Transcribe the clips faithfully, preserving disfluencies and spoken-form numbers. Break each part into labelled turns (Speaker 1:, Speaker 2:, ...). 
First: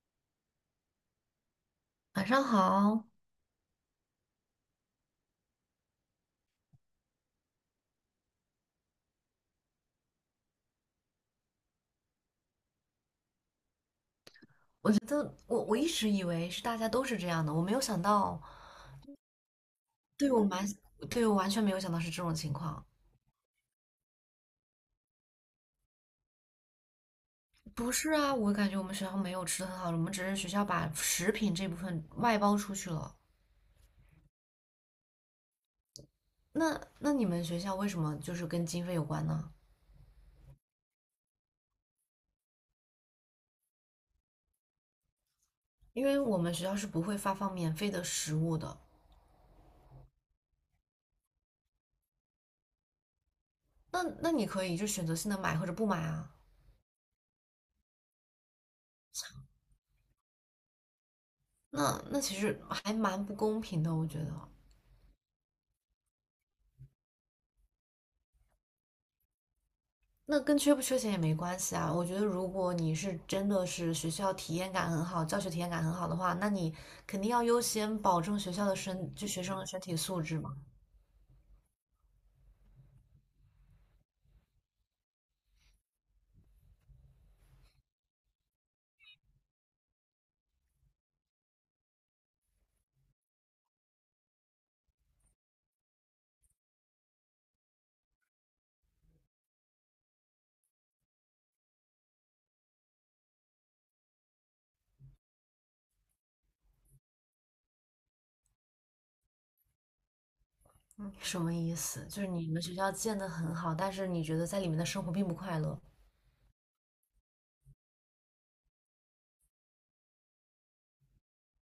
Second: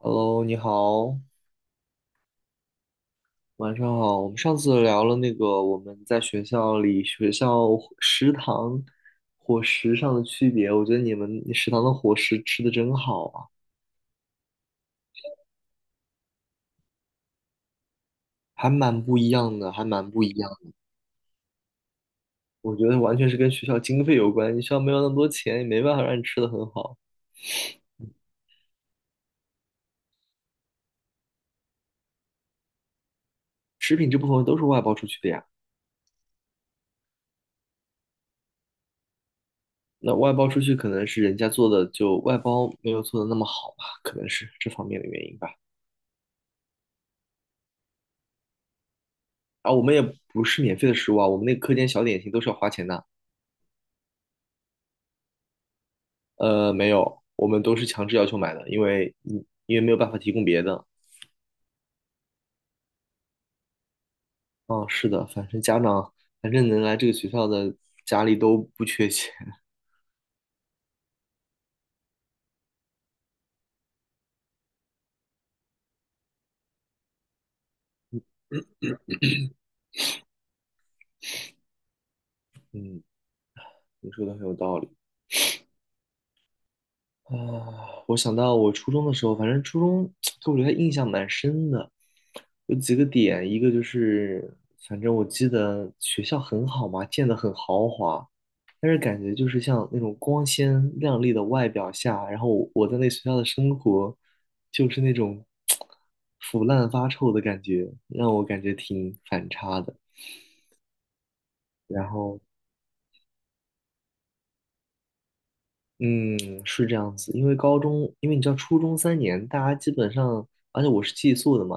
Speaker 1: Hello，你好，
Speaker 2: 晚上好。
Speaker 1: 晚上好。我们上次聊了那个我们在学校里、学校食堂伙食上的区别，我觉得你们食堂的伙食吃的真好啊，
Speaker 2: 我觉得我我一直以为是大家都是这样的，我没有想到。
Speaker 1: 还蛮不一样的，还蛮不一
Speaker 2: 对我
Speaker 1: 样
Speaker 2: 蛮，
Speaker 1: 的
Speaker 2: 对我完全没有想到是这种情
Speaker 1: 我
Speaker 2: 况。
Speaker 1: 觉得完全是跟学校经费有关，你学校没有那么多钱，也没办法让你吃的很好。
Speaker 2: 不是啊，我感觉我们学校没有吃的很好的，我们只是学校把食品这部分外包出去了。
Speaker 1: 食品这部分都是外包出去的呀，
Speaker 2: 那那你们学校为什么就是跟经费有关呢？
Speaker 1: 那外包出去可能是人家做的就外包没有做的那么好吧，可能是这方面的原因吧。
Speaker 2: 因为我们学校是不会发放免费的食物的。
Speaker 1: 啊，我们也不是免费的食物啊，我们那个课间小点心都是要花钱的。
Speaker 2: 那那你可以就选择性的买或者不买啊。
Speaker 1: 呃，没有，我们都是强制要求买的，因为你因为没有办法提供别的。
Speaker 2: 那那其实还蛮不公平的，我觉得。
Speaker 1: 嗯，是的，反正家长，反正能来这个学校的家里都不缺钱。
Speaker 2: 那跟缺不缺钱也没关系啊。我觉得，如果你是真的是学校体验感很好，教学体验感很好的话，那你肯定要优先保证学校的身，就学生的身体素质嘛。
Speaker 1: 嗯，你说的很有道理。啊，我想到我初中的时候，反正初中 给我留下印象蛮深的，有几个点，一个就是，反正我记得学校很好嘛，建的很豪华，但是感觉就是像那种光鲜亮丽的外表下，然后我我在那学校的生活，就是那种 腐烂发臭的感觉，让我感觉挺反差的。
Speaker 2: 嗯，什么意思？
Speaker 1: 然
Speaker 2: 就是
Speaker 1: 后
Speaker 2: 你们学校建得很好，但是你觉得在里面的生活并不快乐，
Speaker 1: 嗯，是这样子，因为高中，因为你知道初中三年，大家基本上，而且我是寄宿的嘛，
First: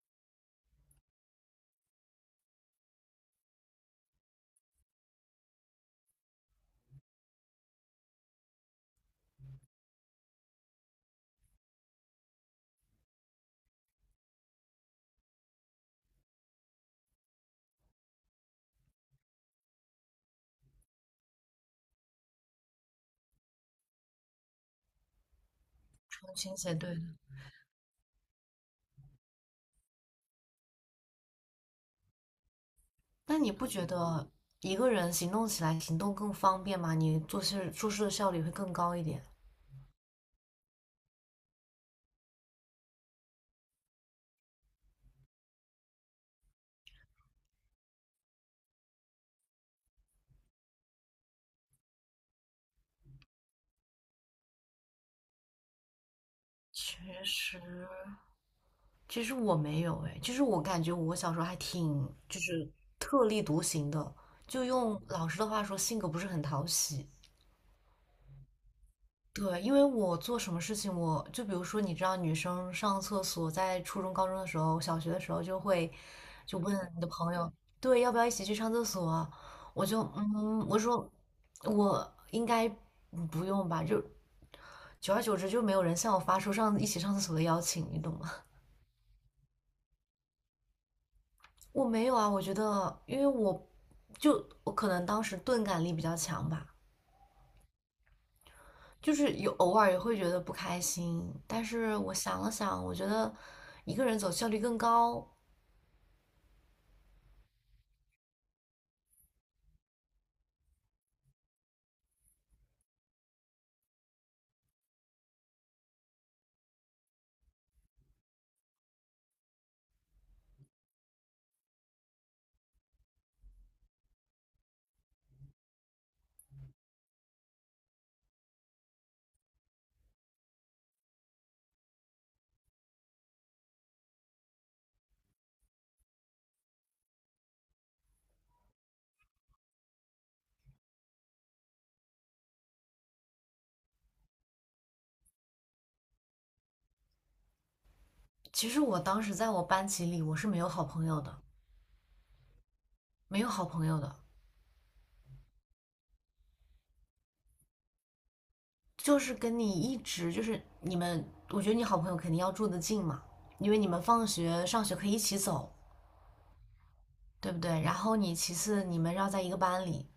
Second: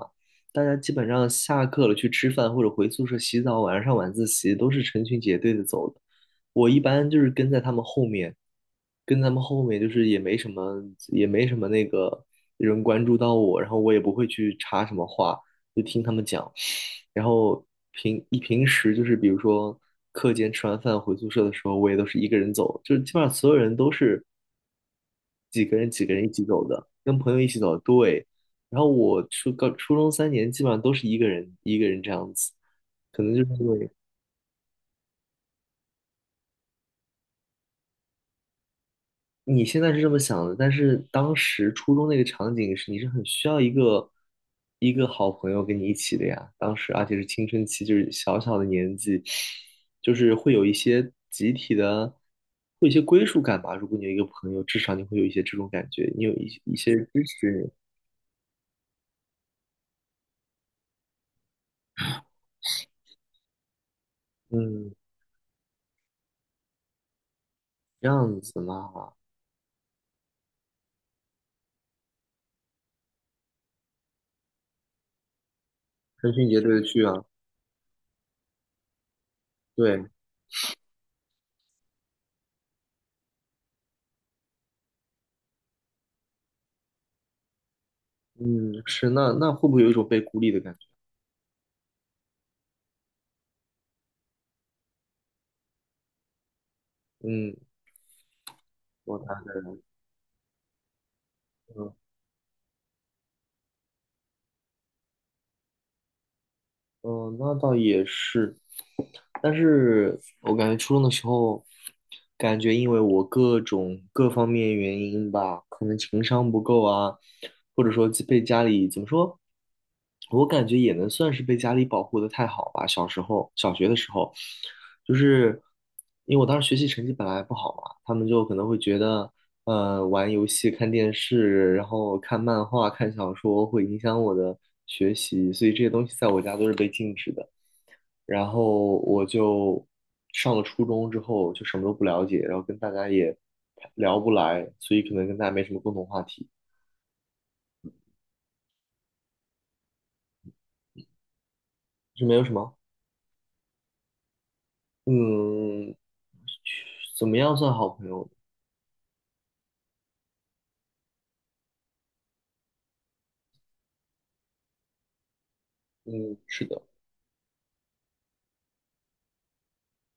Speaker 1: 大家基本上下课了去吃饭或者回宿舍洗澡，晚上上晚自习都是成群结队的走的。我一般就是跟在他们后面，跟他们后面就是也没什么，也没什么那个人关注到我，然后我也不会去插什么话，就听他们讲。然后平一平时就是比如说课间吃完饭回宿舍的时候，我也都是一个人走，就是基本上所有人都是几个人几个人一
Speaker 2: 成
Speaker 1: 起
Speaker 2: 群
Speaker 1: 走
Speaker 2: 写
Speaker 1: 的，
Speaker 2: 对的。
Speaker 1: 跟朋友一起走。对，然后我初高初中三年基本上都是一个人一个人这样子，可能
Speaker 2: 那
Speaker 1: 就
Speaker 2: 你
Speaker 1: 是
Speaker 2: 不
Speaker 1: 因
Speaker 2: 觉
Speaker 1: 为
Speaker 2: 得一个人行动起来行动更方便吗？你做事做事的效率会更高一点。
Speaker 1: 你现在是这么想的，但是当时初中那个场景是你是很需要一个一个好朋友跟你一起的呀。当时而且是青春期，就是小小的年纪，就是会有一些集体的，会有一些归属感吧。如果你有一个朋友，至少你会有一些这种感觉，你有一些一些
Speaker 2: 确
Speaker 1: 支
Speaker 2: 实。
Speaker 1: 持
Speaker 2: 其实我没有哎，其实我感觉我小时候还挺就是特立独行的，
Speaker 1: 你。
Speaker 2: 就
Speaker 1: 嗯，
Speaker 2: 用老师的话说，性格不是很讨喜。
Speaker 1: 这样子嘛，
Speaker 2: 对，因为我做什么事情，我就比如说，你知道，女生上厕所，在初中、高中的时候，小学的时候就会
Speaker 1: 成群
Speaker 2: 就
Speaker 1: 结队
Speaker 2: 问
Speaker 1: 的
Speaker 2: 你
Speaker 1: 去
Speaker 2: 的
Speaker 1: 啊，
Speaker 2: 朋友，对，要不要一起去上厕所啊？我就
Speaker 1: 对，
Speaker 2: 嗯，我说我应该不用吧，就久而久之就没有人向我发出上一起上厕所的邀请，你懂吗？
Speaker 1: 嗯，是。那那会不会有一种被孤立的感觉？
Speaker 2: 我没有啊，我觉得，因为我就我可能当时钝感力比较强吧，
Speaker 1: 嗯，
Speaker 2: 就
Speaker 1: 我
Speaker 2: 是
Speaker 1: 大
Speaker 2: 有
Speaker 1: 概，
Speaker 2: 偶尔也会觉得不开心，但
Speaker 1: 嗯。
Speaker 2: 是我想了想，我觉得一个人走效率更高。
Speaker 1: 嗯，那倒也是，但是我感觉初中的时候，感觉因为我各种各方面原因吧，可能情商不够啊，或者说被家里怎么说，我感觉也能算是被家里保护的太好吧。小时候，小学的时候，就是因为我当时学习成绩本来不好嘛，他们就可能会觉得呃，玩游戏、看电视，然后看漫画、看小说，会影响我的学习，所以这些东西在我家都是被禁止的。然后我就上了初中之后，就什么都不了解，然后跟大家也聊不来，所以可能跟大家没什么共同话题，
Speaker 2: 其实我当时在我班级里，我是没有好朋友的，
Speaker 1: 就没有什么。
Speaker 2: 没有好朋友的。
Speaker 1: 嗯，怎么样算好朋友？
Speaker 2: 就是跟你一直就是你们，我觉得你好朋友肯定要住得近嘛，因为你们放学上学可以一起走，
Speaker 1: 嗯，是的。
Speaker 2: 对不对？然后你其次你们要在一个班里，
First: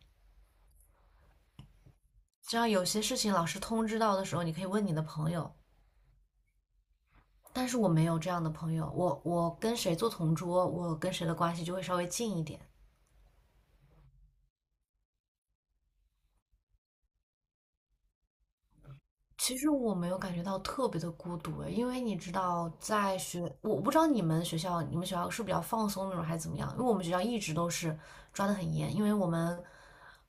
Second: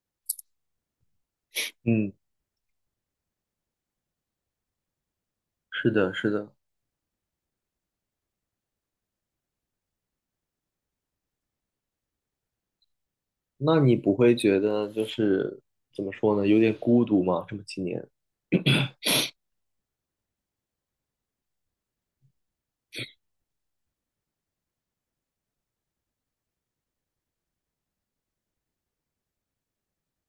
Speaker 1: 嗯，
Speaker 2: 这样有些事情老师通知到的时候，你可以问你的朋友。
Speaker 1: 是的，是的。
Speaker 2: 但是我没有这样的朋友，我我跟谁做同桌，我跟谁的关系就会稍微近一点。
Speaker 1: 那你不会觉得就是怎么说呢，有点孤独吗？这么几年，
Speaker 2: 其实我没有感觉到特别的孤独诶，因为你知道，在学，我不知道你们学校，你们学校是比较放松那种还是怎么样？因为我们学校一直都是抓得很严，因为我们，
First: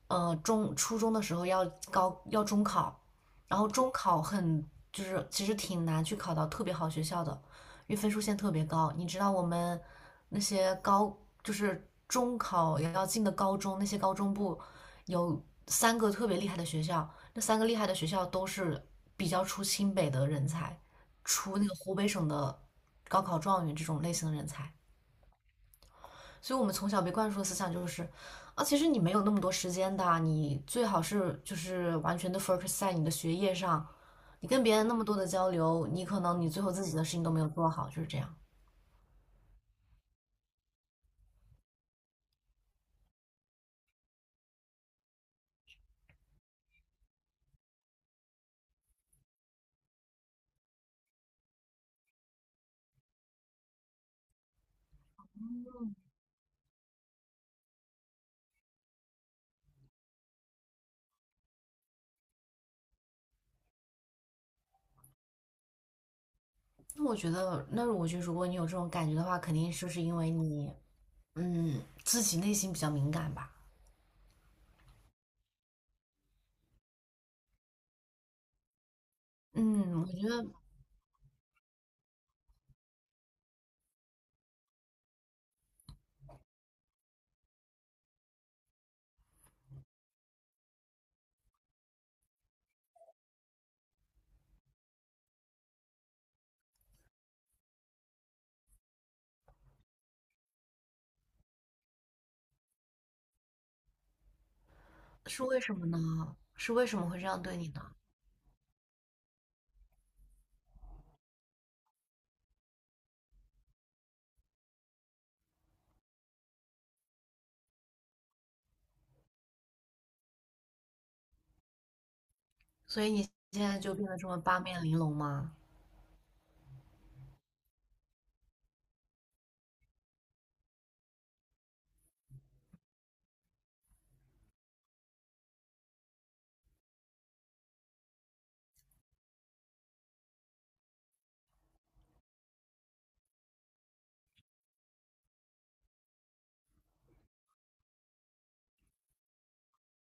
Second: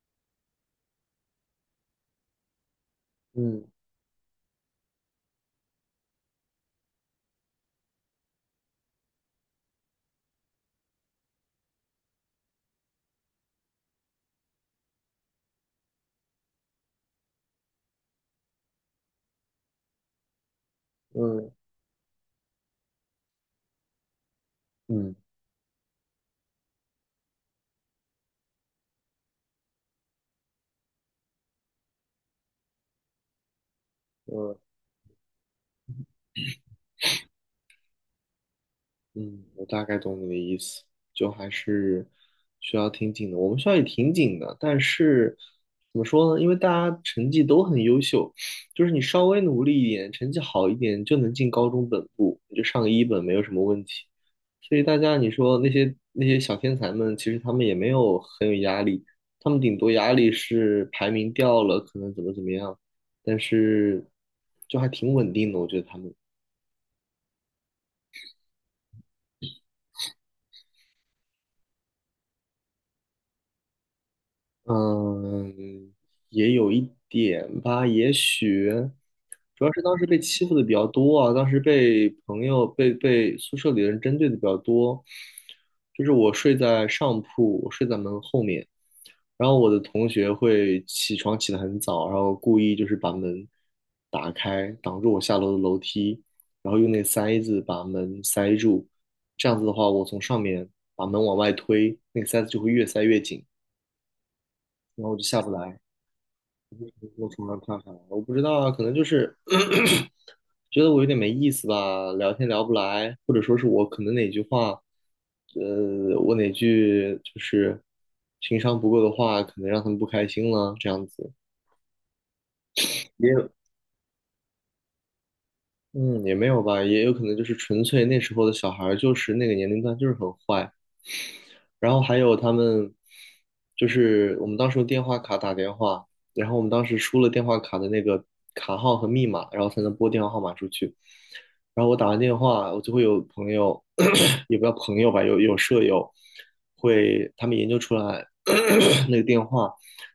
Speaker 2: 呃，中初中的时候要高要中考，然
Speaker 1: 嗯
Speaker 2: 后中考很就是其实挺难去考到特别好学校的，因为分数线特别高。你知道我们那些高就是中考也要进的高中，那些高中部有三个特别厉害的学校。那三个厉害的学校都是比较出清北的人才，
Speaker 1: 嗯
Speaker 2: 出那个湖北省的高考状元这种类型的人才。
Speaker 1: 嗯。
Speaker 2: 所以我们从小被灌输的思想就是，啊，其实你没有那么多时间的，你最好是就是完全的 focus 在你的学业上，你
Speaker 1: 呃，
Speaker 2: 跟别人那么多的交流，你可能你最后自己的事情都没有做好，就是这样。
Speaker 1: 嗯，我大概懂你的意思，就还是学校挺紧的。我们学校也挺紧的，但是怎么说呢？因为大家成绩都很优秀，就是你稍微努力一点，成绩好一点，就能进高中本部，你就上个一本没有什么问题。所以大家你说那些那些小天才们，其实他们也没有很有压力，他们顶多压力是排名掉了，可能怎么怎么样，但是就还挺稳定的，我觉得他们。
Speaker 2: 那我觉得，那我觉得如果你有这种感觉的话，肯定就是因为你，嗯，自己内心比较敏感吧。
Speaker 1: 嗯，也有一点吧，也许主要是当
Speaker 2: 嗯，
Speaker 1: 时
Speaker 2: 我
Speaker 1: 被
Speaker 2: 觉
Speaker 1: 欺
Speaker 2: 得
Speaker 1: 负的比较多啊，当时被朋友、被被宿舍里的人针对的比较多。就是我睡在上铺，我睡在门后面，然后我的同学会起床起得很早，然后故意就是把门打开，挡住我下楼的楼梯，然后用那塞子把门塞住。这样子的话，我从上面把门往外推，那个塞子就会越塞越紧，然后我就下
Speaker 2: 是
Speaker 1: 不
Speaker 2: 为什
Speaker 1: 来。
Speaker 2: 么呢？是为什么会这
Speaker 1: 我
Speaker 2: 样
Speaker 1: 从来
Speaker 2: 对
Speaker 1: 不
Speaker 2: 你
Speaker 1: 看
Speaker 2: 呢？
Speaker 1: 韩，我不知道啊，可能就是 觉得我有点没意思吧，聊天聊不来，呃，我哪句就是情商不够的话，可能让他们不开心了，这样子。
Speaker 2: 所以
Speaker 1: 也
Speaker 2: 你
Speaker 1: 有，
Speaker 2: 现在就变得这么八面玲珑吗？
Speaker 1: 嗯，也没有吧，也有可能就是纯粹那时候的小孩儿就是那个年龄段就是很坏，然后还有他们，就是我们当时用电话卡打电话，然后我们当时输了电话卡的那个卡号和密码，然后才能拨电话号码出去。然后我打完电话，我就会有朋友，也不叫朋友吧，有有舍友会，他们研究出来 那个电话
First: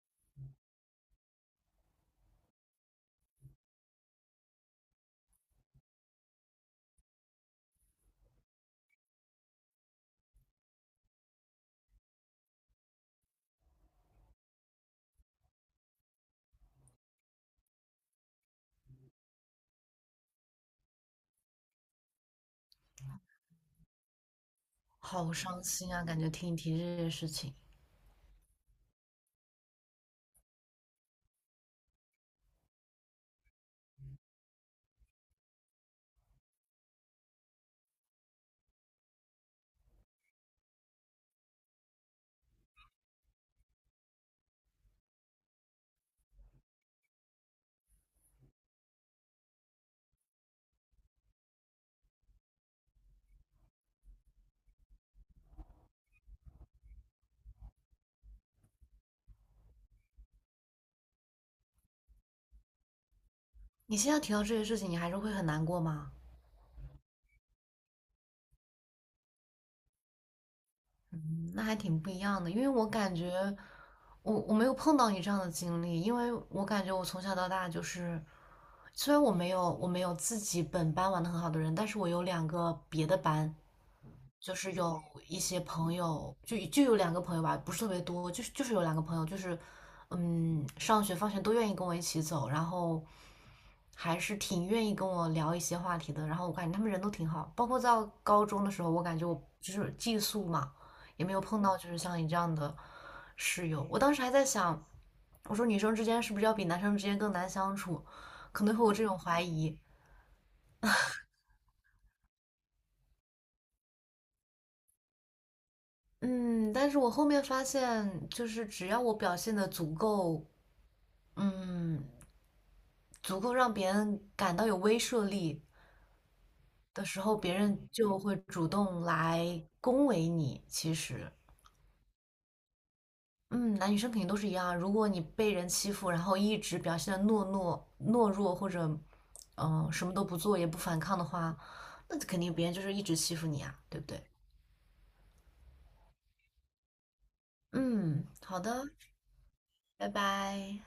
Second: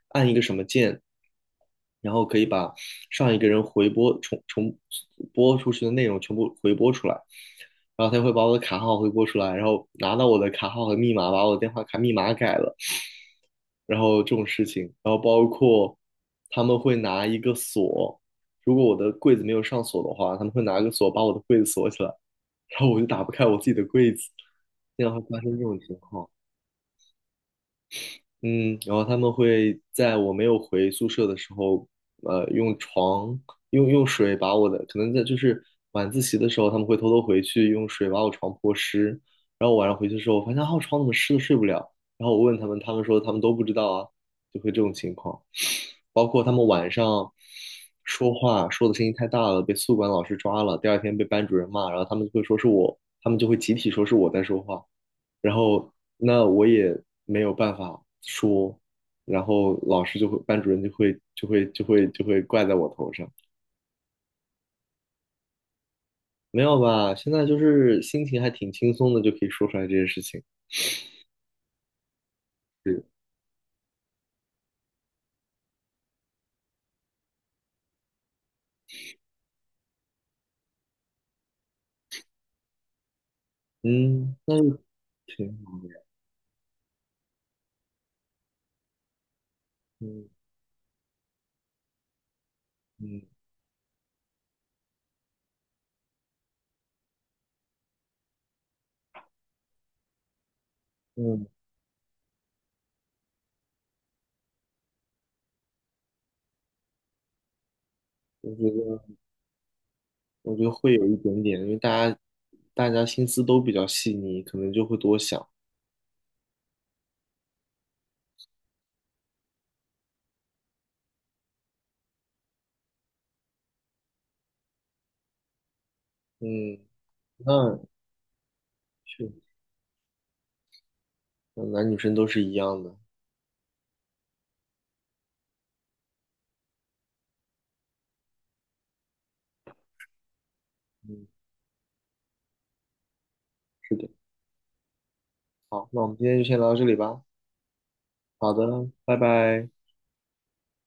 Speaker 1: 按一个什么键，然后可以把上一个人回拨重重播出去的内容全部回拨出来。然后他会把我的卡号回拨出来，然后拿到我的卡号和密码，把我的电话卡密码改了，然后这种事情，然后包括他们会拿一个锁，如果我的柜子没有上锁的话，他们会拿个锁把我的柜子锁起来，然后我就打不开我自己的柜子，经常会
Speaker 2: 好
Speaker 1: 发生这
Speaker 2: 伤
Speaker 1: 种
Speaker 2: 心
Speaker 1: 情
Speaker 2: 啊！感
Speaker 1: 况。
Speaker 2: 觉听你提这些事情，
Speaker 1: 嗯，然后他们会在我没有回宿舍的时候，呃，用床用用水把我的，可能在就是晚自习的时候，他们会偷偷回去用水把我床泼湿，然后晚上回去的时候，我发现啊，我床怎么湿的睡不了，然后我问他们，他们说他们都不知道啊，就会这种情况，包括他们晚上说话说的声音太大了，被宿管老师抓了，第二天被班主任骂，然后他们会说是我，他们就会集体说是我在说话，然后那我也没有办法说，然后老师就会，班主任就会就会就会就会怪在我头上。
Speaker 2: 你现在提到这些事情，你还是会很难过吗？
Speaker 1: 没有吧？现在就是心情还挺轻松的，就可以说出来这些事情。
Speaker 2: 嗯，那还挺不一样的，因为我
Speaker 1: 是，
Speaker 2: 感觉我我没有碰到你这样的经历，因为我感觉我从小到大就是，虽然我没有我没有自己本班玩的很好的人，但是我有两个别的班，
Speaker 1: 嗯，
Speaker 2: 就
Speaker 1: 那
Speaker 2: 是
Speaker 1: 就
Speaker 2: 有一
Speaker 1: 挺
Speaker 2: 些
Speaker 1: 好。
Speaker 2: 朋友，就就有两个朋友吧，不是特别多，就是就是有两个朋友，就是
Speaker 1: 嗯
Speaker 2: 嗯，上学放学都愿意跟我一起走，然后
Speaker 1: 嗯
Speaker 2: 还是挺愿意跟我聊一些话题的。然后我感觉他们人都挺好，包括到高中的时候，我感觉我就是寄宿嘛，也没有
Speaker 1: 嗯，
Speaker 2: 碰到就是像你这样的室友。我当时还在想，我说女生之间是不是要比男生之间更难相处？
Speaker 1: 我
Speaker 2: 可
Speaker 1: 觉
Speaker 2: 能会有
Speaker 1: 得
Speaker 2: 这种怀疑。
Speaker 1: 我觉得会有一点点，因为大家大家心思都比较细腻，可能就会多想。
Speaker 2: 嗯，但是我后面发现，就是只要我表现的足够嗯，足够让别人感到有威慑力
Speaker 1: 嗯，
Speaker 2: 的时候，别
Speaker 1: 那
Speaker 2: 人就会主动
Speaker 1: 是，
Speaker 2: 来恭维你。其实，
Speaker 1: 嗯男女生都是一样的。
Speaker 2: 嗯，男女生肯定都是一样啊，如果你被人欺负，然后一直表现的懦懦懦弱，或者嗯、呃什么都不做也不反抗的
Speaker 1: 嗯，
Speaker 2: 话，那肯定别人就是一直欺负你啊，
Speaker 1: 是
Speaker 2: 对不
Speaker 1: 的。
Speaker 2: 对？
Speaker 1: 好，那我们今天就先聊到这里吧。
Speaker 2: 嗯，
Speaker 1: 好
Speaker 2: 好
Speaker 1: 的，
Speaker 2: 的，
Speaker 1: 拜拜。
Speaker 2: 拜拜。